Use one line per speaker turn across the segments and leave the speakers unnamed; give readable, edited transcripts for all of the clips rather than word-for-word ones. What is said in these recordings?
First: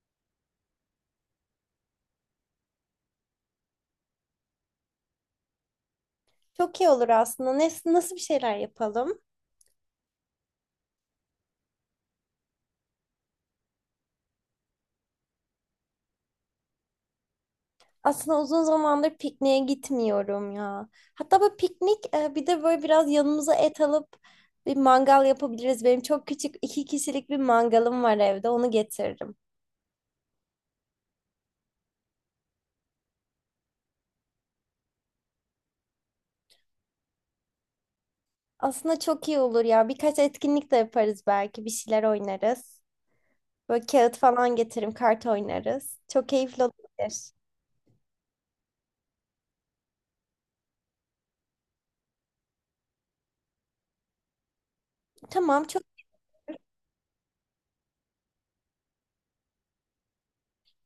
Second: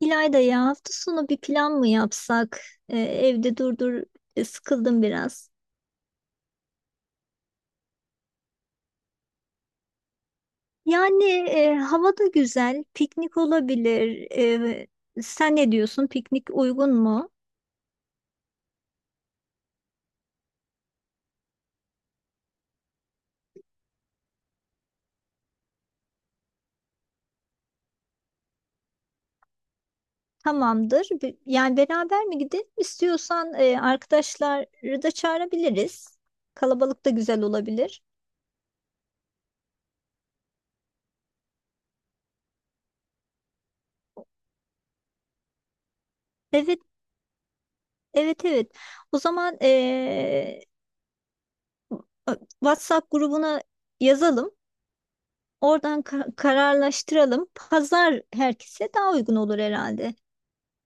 İlayda ya, hafta sonu bir plan mı yapsak? Evde durdur sıkıldım biraz.
Çok iyi olur aslında. Nasıl bir şeyler yapalım?
Yani Hava da güzel, piknik olabilir. Sen ne diyorsun? Piknik uygun mu?
Aslında uzun zamandır pikniğe gitmiyorum ya. Hatta böyle piknik bir de böyle biraz yanımıza et alıp bir mangal yapabiliriz. Benim çok küçük iki kişilik bir mangalım var evde. Onu getiririm.
Tamamdır. Yani beraber mi gidelim? İstiyorsan arkadaşları da çağırabiliriz. Kalabalık da güzel olabilir.
Aslında çok iyi olur ya. Birkaç etkinlik de yaparız belki. Bir şeyler oynarız. Böyle kağıt falan getiririm. Kart oynarız. Çok keyifli
Evet,
olabilir.
evet, evet. O zaman WhatsApp grubuna yazalım.
Tamam, çok.
Oradan kararlaştıralım. Pazar herkese daha uygun olur herhalde.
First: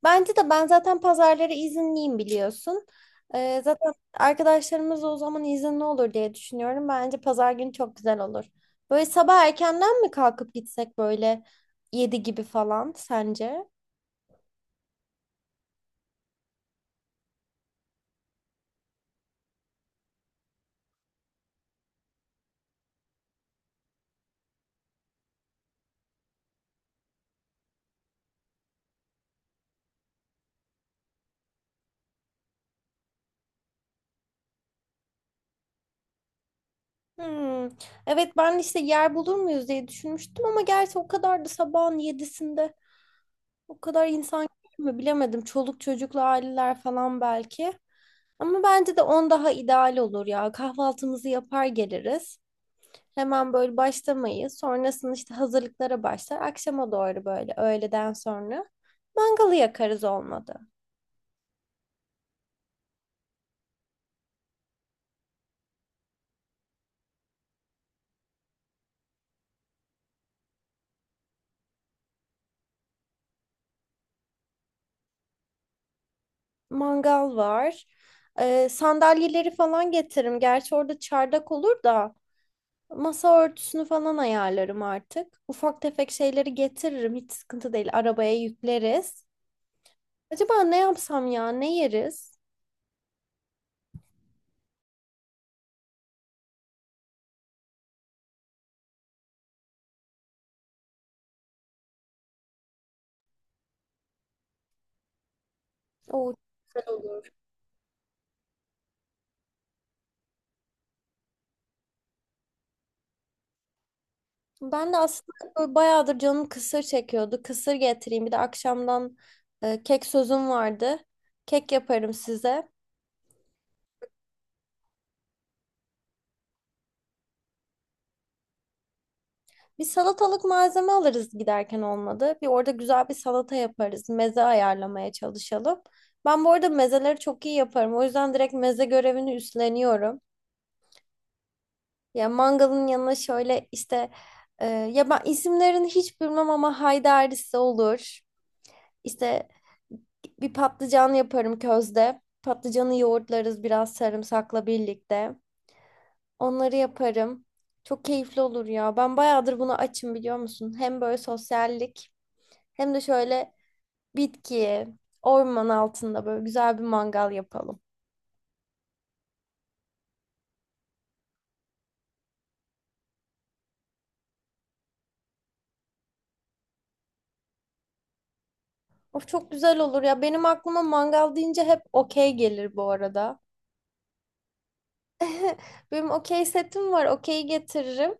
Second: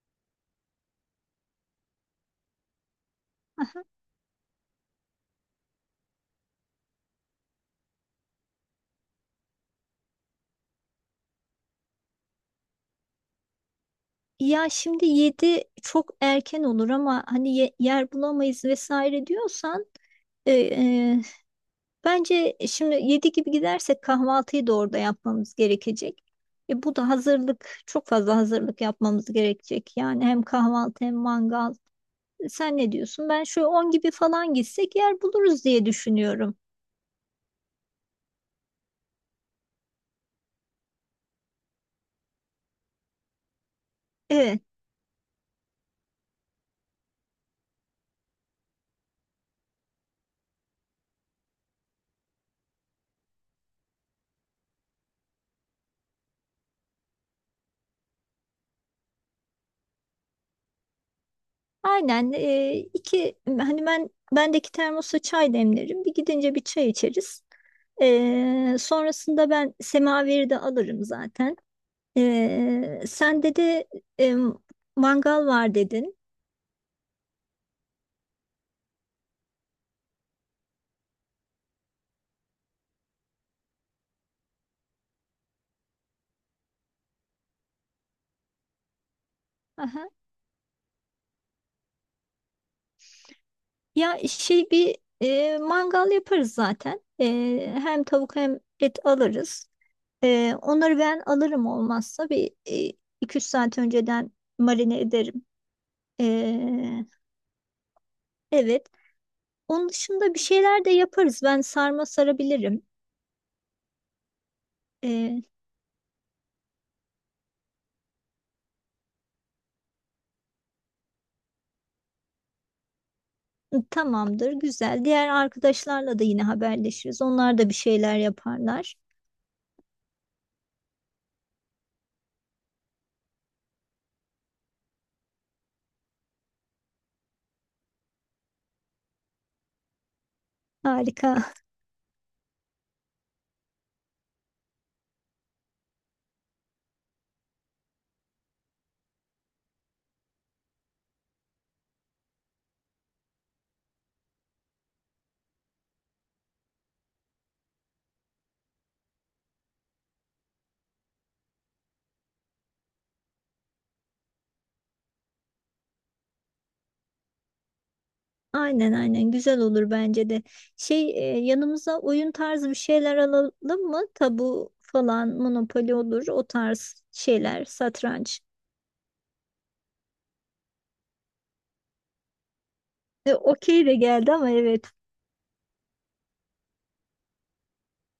Bence de ben zaten pazarları izinliyim biliyorsun.
Aha.
Zaten arkadaşlarımız da o zaman izinli olur diye düşünüyorum. Bence pazar günü çok güzel olur. Böyle sabah erkenden mi kalkıp gitsek böyle 7 gibi falan sence?
Ya şimdi yedi çok erken olur, ama hani yer bulamayız vesaire diyorsan, e, e, bence şimdi 7 gibi gidersek kahvaltıyı da orada yapmamız gerekecek. Bu da çok fazla hazırlık yapmamız gerekecek. Yani hem kahvaltı hem mangal. Sen ne diyorsun? Ben şöyle 10 gibi falan gitsek yer buluruz diye düşünüyorum.
Hmm. Evet, ben işte yer bulur muyuz diye düşünmüştüm ama gerçi o kadar da sabahın yedisinde. O kadar insan
Evet.
mü bilemedim. Çoluk çocuklu aileler falan belki. Ama bence de on daha ideal olur ya. Kahvaltımızı yapar geliriz. Hemen böyle başlamayız. Sonrasında işte hazırlıklara başlar. Akşama doğru böyle öğleden sonra mangalı yakarız olmadı.
Aynen. e, iki hani Ben bendeki termosa çay demlerim. Bir gidince bir çay içeriz. Sonrasında ben semaveri de alırım zaten. Sen de e, mangal var dedin.
Mangal var. Sandalyeleri falan getiririm. Gerçi orada çardak olur da masa örtüsünü falan ayarlarım artık. Ufak tefek şeyleri getiririm. Hiç sıkıntı değil. Arabaya yükleriz.
Aha.
Acaba ne yapsam ya? Ne yeriz?
Mangal yaparız zaten. Hem tavuk hem et alırız. Onları ben alırım, olmazsa 2-3 saat önceden marine ederim.
O güzel
E,
olur.
evet. Onun dışında bir şeyler de yaparız. Ben sarma sarabilirim.
Ben de
Ee,
aslında böyle bayağıdır canım kısır çekiyordu. Kısır getireyim. Bir de akşamdan kek sözüm vardı. Kek yaparım size.
Tamamdır, güzel. Diğer arkadaşlarla da yine haberleşiriz. Onlar da bir şeyler yaparlar.
Bir salatalık malzeme alırız giderken olmadı. Bir orada güzel bir salata yaparız. Meze ayarlamaya çalışalım. Ben bu arada mezeleri çok iyi yaparım. O yüzden direkt meze görevini üstleniyorum.
Harika.
Ya mangalın yanına şöyle işte ya ben isimlerini hiç bilmem ama haydarisi olur. İşte bir patlıcan yaparım közde. Patlıcanı yoğurtlarız biraz sarımsakla birlikte. Onları yaparım. Çok keyifli olur ya. Ben bayağıdır bunu açım biliyor musun? Hem böyle sosyallik hem de şöyle bitki, orman altında böyle güzel bir mangal yapalım.
Aynen aynen, güzel olur bence de. Şey Yanımıza oyun tarzı bir şeyler alalım mı? Tabu falan, Monopoly olur, o tarz şeyler, satranç.
Of çok güzel olur ya. Benim aklıma mangal deyince hep okey gelir bu arada.
Okey de geldi ama evet.
Benim okey setim var. Okey getiririm.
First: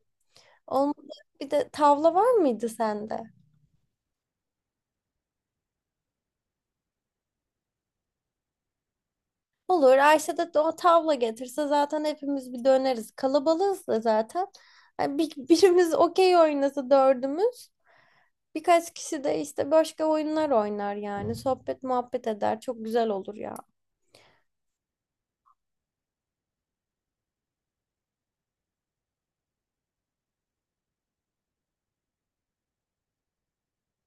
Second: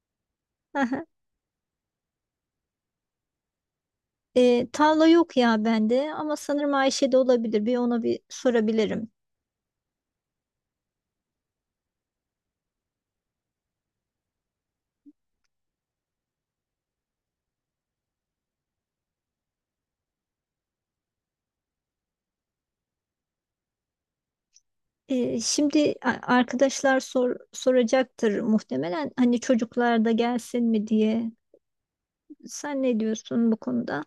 Olmadı.
Aha.
Bir de tavla var mıydı sende?
Tavla yok ya bende, ama sanırım Ayşe'de olabilir. Bir ona bir sorabilirim.
Olur. Ayşe de o tavla getirse zaten hepimiz bir döneriz. Kalabalığız da zaten. Yani bir, birimiz okey oynasa dördümüz. Birkaç kişi de işte başka oyunlar oynar yani. Sohbet muhabbet eder. Çok güzel olur ya.
Şimdi arkadaşlar soracaktır muhtemelen. Hani çocuklar da gelsin mi diye. Sen ne diyorsun bu konuda?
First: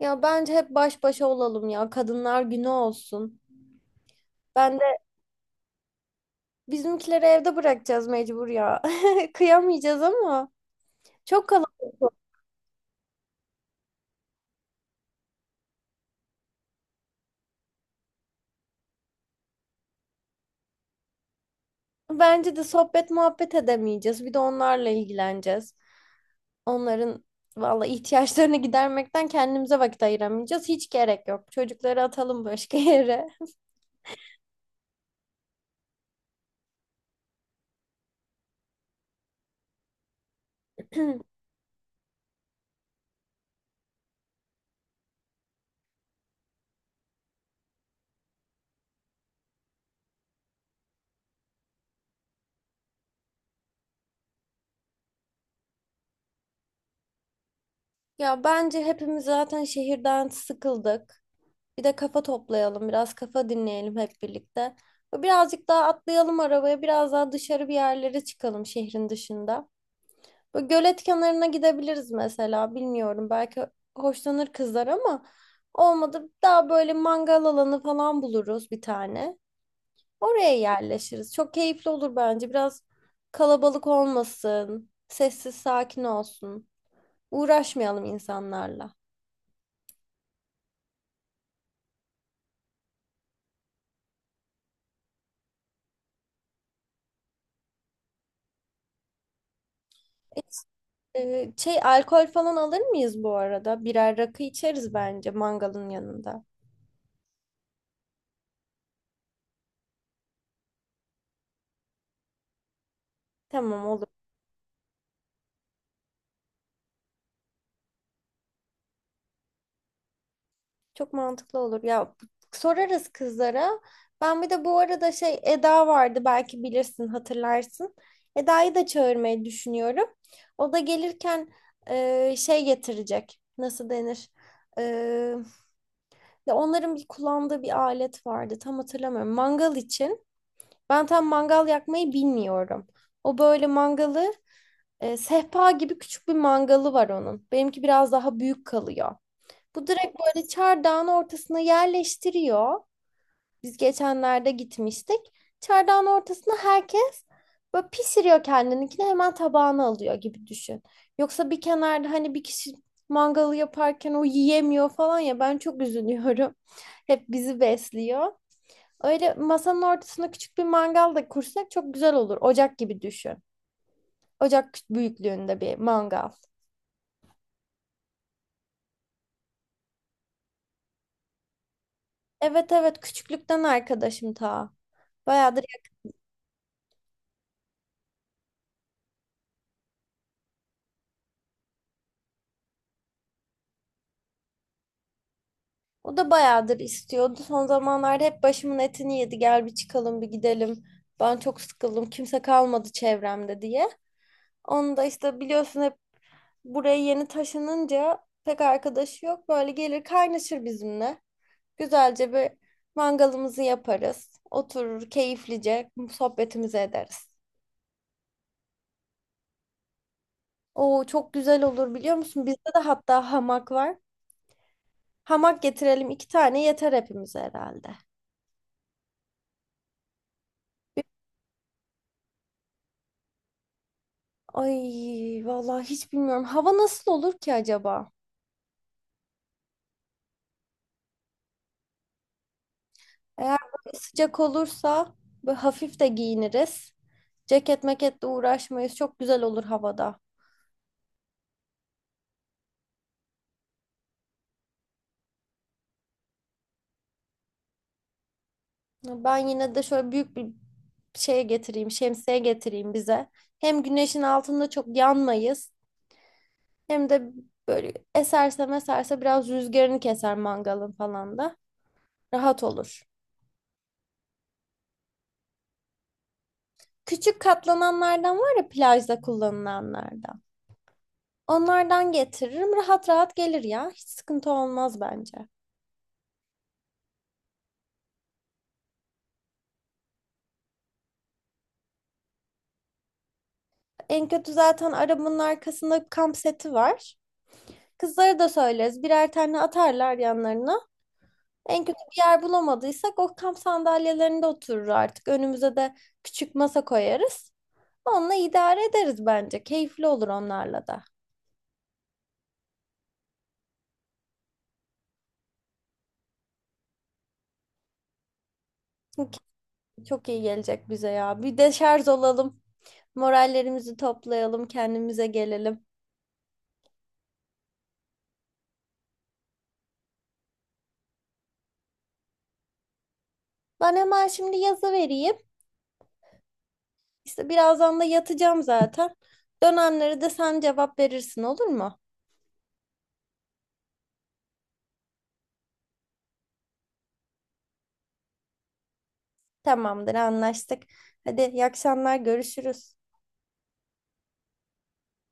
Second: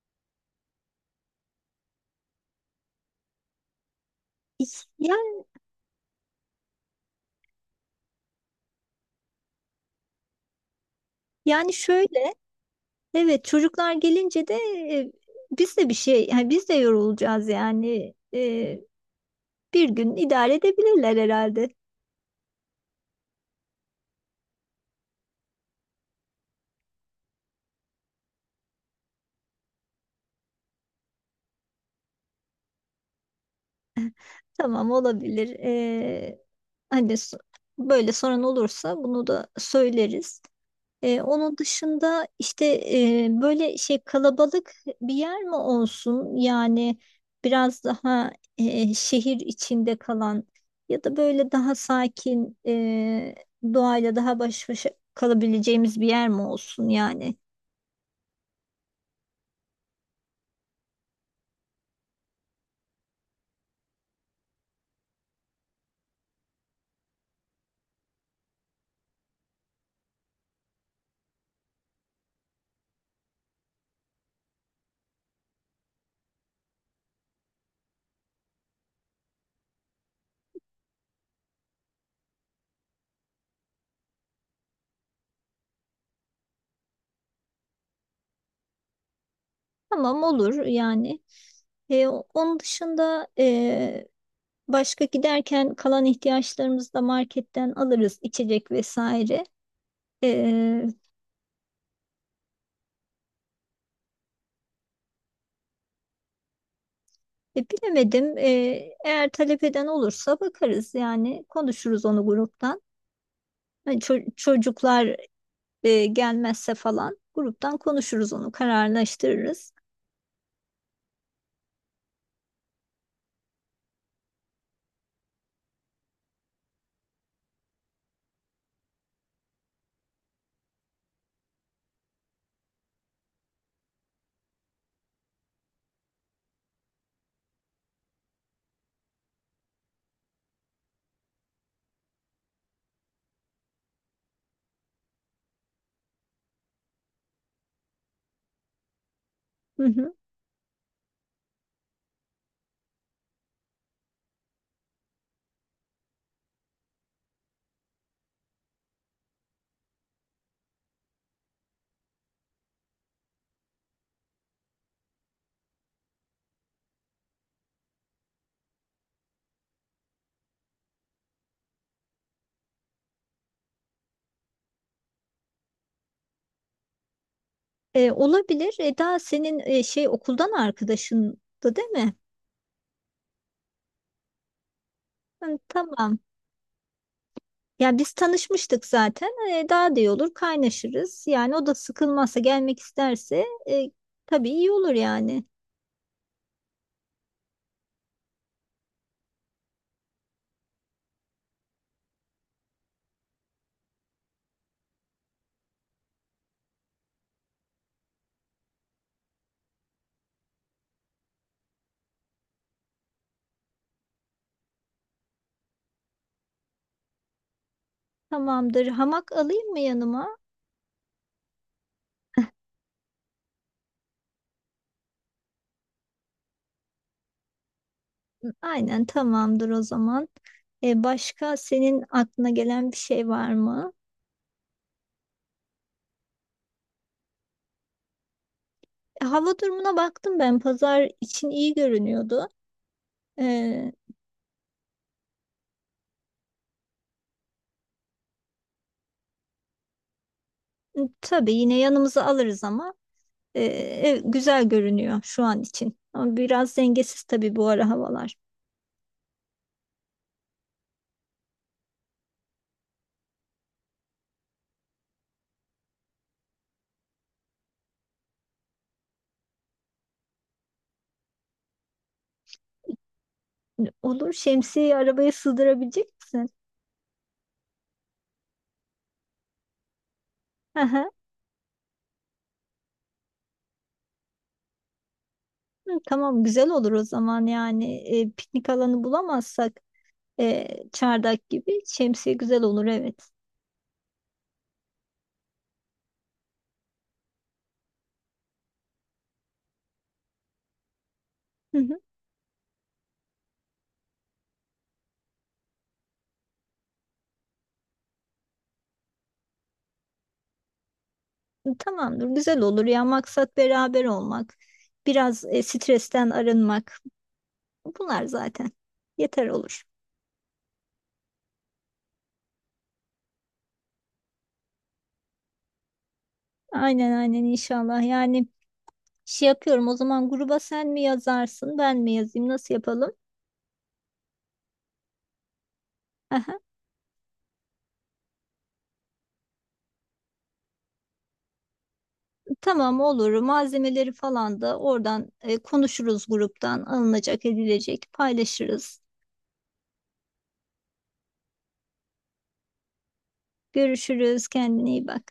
Ya bence hep baş başa olalım ya. Kadınlar günü olsun. Ben de
Yani,
bizimkileri evde bırakacağız mecbur ya. Kıyamayacağız ama çok
yani
kalabalık olur.
şöyle. Evet, çocuklar gelince de, e, biz de bir şey, yani biz de yorulacağız yani. Bir gün idare edebilirler herhalde.
Bence de sohbet muhabbet edemeyeceğiz. Bir de onlarla ilgileneceğiz. Onların valla ihtiyaçlarını gidermekten kendimize vakit ayıramayacağız. Hiç gerek yok. Çocukları atalım başka yere.
Tamam, olabilir. Hani böyle sorun olursa bunu da söyleriz. Onun dışında işte böyle şey, kalabalık bir yer mi olsun? Yani biraz daha şehir içinde kalan, ya da böyle daha sakin, doğayla daha baş başa kalabileceğimiz bir yer mi olsun yani?
Ya bence hepimiz zaten şehirden sıkıldık. Bir de kafa toplayalım, biraz kafa dinleyelim hep birlikte. Birazcık daha atlayalım arabaya, biraz daha dışarı bir yerlere çıkalım şehrin dışında. Böyle gölet kenarına gidebiliriz mesela. Bilmiyorum, belki hoşlanır kızlar ama olmadı daha böyle mangal alanı falan buluruz bir tane. Oraya yerleşiriz. Çok keyifli olur bence. Biraz kalabalık olmasın. Sessiz sakin olsun. Uğraşmayalım insanlarla.
Tamam, olur yani. Onun dışında, başka giderken kalan ihtiyaçlarımızı da marketten alırız, içecek vesaire.
Şey alkol falan alır mıyız bu arada? Birer rakı içeriz bence mangalın yanında.
Bilemedim. Eğer talep eden olursa bakarız, yani konuşuruz onu gruptan.
Tamam,
Hani
olur.
çocuklar gelmezse falan gruptan konuşuruz, onu kararlaştırırız.
Çok mantıklı olur. Ya sorarız kızlara. Ben bir de bu arada şey Eda vardı, belki bilirsin hatırlarsın. Eda'yı da çağırmayı düşünüyorum. O da gelirken şey getirecek. Nasıl denir? E, Ya onların bir kullandığı bir alet vardı. Tam hatırlamıyorum. Mangal için. Ben tam mangal yakmayı bilmiyorum. O böyle mangalı sehpa gibi küçük bir mangalı var onun. Benimki biraz daha büyük kalıyor.
Hı
Bu
hı.
direkt böyle çardağın ortasına yerleştiriyor. Biz geçenlerde gitmiştik. Çardağın ortasına herkes böyle pişiriyor, kendininkini hemen tabağına alıyor gibi düşün. Yoksa bir kenarda hani bir kişi mangalı yaparken o yiyemiyor falan ya ben çok üzülüyorum. Hep bizi besliyor. Öyle masanın ortasına küçük bir mangal da kursak çok güzel olur. Ocak gibi düşün. Ocak büyüklüğünde bir mangal.
Olabilir. Eda senin okuldan arkadaşındı değil mi?
Evet, evet, küçüklükten arkadaşım ta.
Hı,
Bayağıdır.
tamam. Ya biz tanışmıştık zaten. Daha da iyi olur, kaynaşırız. Yani o da sıkılmazsa, gelmek isterse, tabii iyi olur yani.
O da bayağıdır istiyordu. Son zamanlarda hep başımın etini yedi. Gel bir çıkalım bir gidelim. Ben çok sıkıldım. Kimse kalmadı çevremde diye. Onu da işte biliyorsun hep buraya yeni taşınınca pek arkadaşı yok. Böyle gelir kaynaşır bizimle. Güzelce bir mangalımızı yaparız. Oturur keyiflice sohbetimizi ederiz.
Tamamdır. Hamak alayım mı yanıma?
Oo çok güzel olur biliyor musun? Bizde de hatta hamak var. Hamak getirelim, iki tane yeter hepimize herhalde.
Aynen, tamamdır o zaman. Başka senin aklına gelen bir şey var mı?
Ay vallahi hiç bilmiyorum. Hava nasıl olur ki acaba?
Hava durumuna baktım ben. Pazar için iyi görünüyordu. E,
Eğer böyle sıcak olursa böyle hafif de giyiniriz. Ceket meketle uğraşmayız. Çok güzel olur havada.
tabii yine yanımıza alırız, ama güzel görünüyor şu an için. Ama biraz dengesiz tabii bu ara havalar.
Ben yine de şöyle büyük bir şeye getireyim, şemsiye getireyim bize. Hem güneşin altında çok yanmayız. Hem de böyle eserse meserse biraz rüzgarını keser mangalın falan da. Rahat olur.
Hani olur, şemsiyeyi arabaya sığdırabilecek misin?
Küçük katlananlardan var ya plajda kullanılanlardan.
Aha,
Onlardan getiririm. Rahat rahat gelir ya. Hiç sıkıntı olmaz bence.
hı, hı. Tamam, güzel olur o zaman yani. Piknik alanı bulamazsak, çardak gibi şemsiye güzel olur, evet.
En kötü zaten arabanın arkasında kamp seti var. Kızlara da söyleriz. Birer tane atarlar yanlarına.
Hı
En kötü
hı.
bir yer bulamadıysak o kamp sandalyelerinde oturur artık. Önümüze de küçük masa koyarız. Onunla idare ederiz bence. Keyifli olur onlarla da.
Tamamdır, güzel olur. Ya maksat beraber olmak, biraz stresten arınmak, bunlar zaten
Çünkü
yeter olur.
çok iyi gelecek bize ya. Bir de şarj olalım. Morallerimizi toplayalım. Kendimize gelelim.
Aynen, aynen, inşallah. Yani şey yapıyorum, o zaman gruba sen mi yazarsın ben mi yazayım, nasıl yapalım?
Ben hemen şimdi yazı vereyim.
Aha,
İşte birazdan da yatacağım zaten. Dönenlere de sen cevap verirsin olur mu?
tamam, olur. Malzemeleri falan da oradan konuşuruz gruptan, alınacak edilecek paylaşırız.
Tamamdır, anlaştık. Hadi iyi akşamlar, görüşürüz.
Görüşürüz, kendine iyi bak.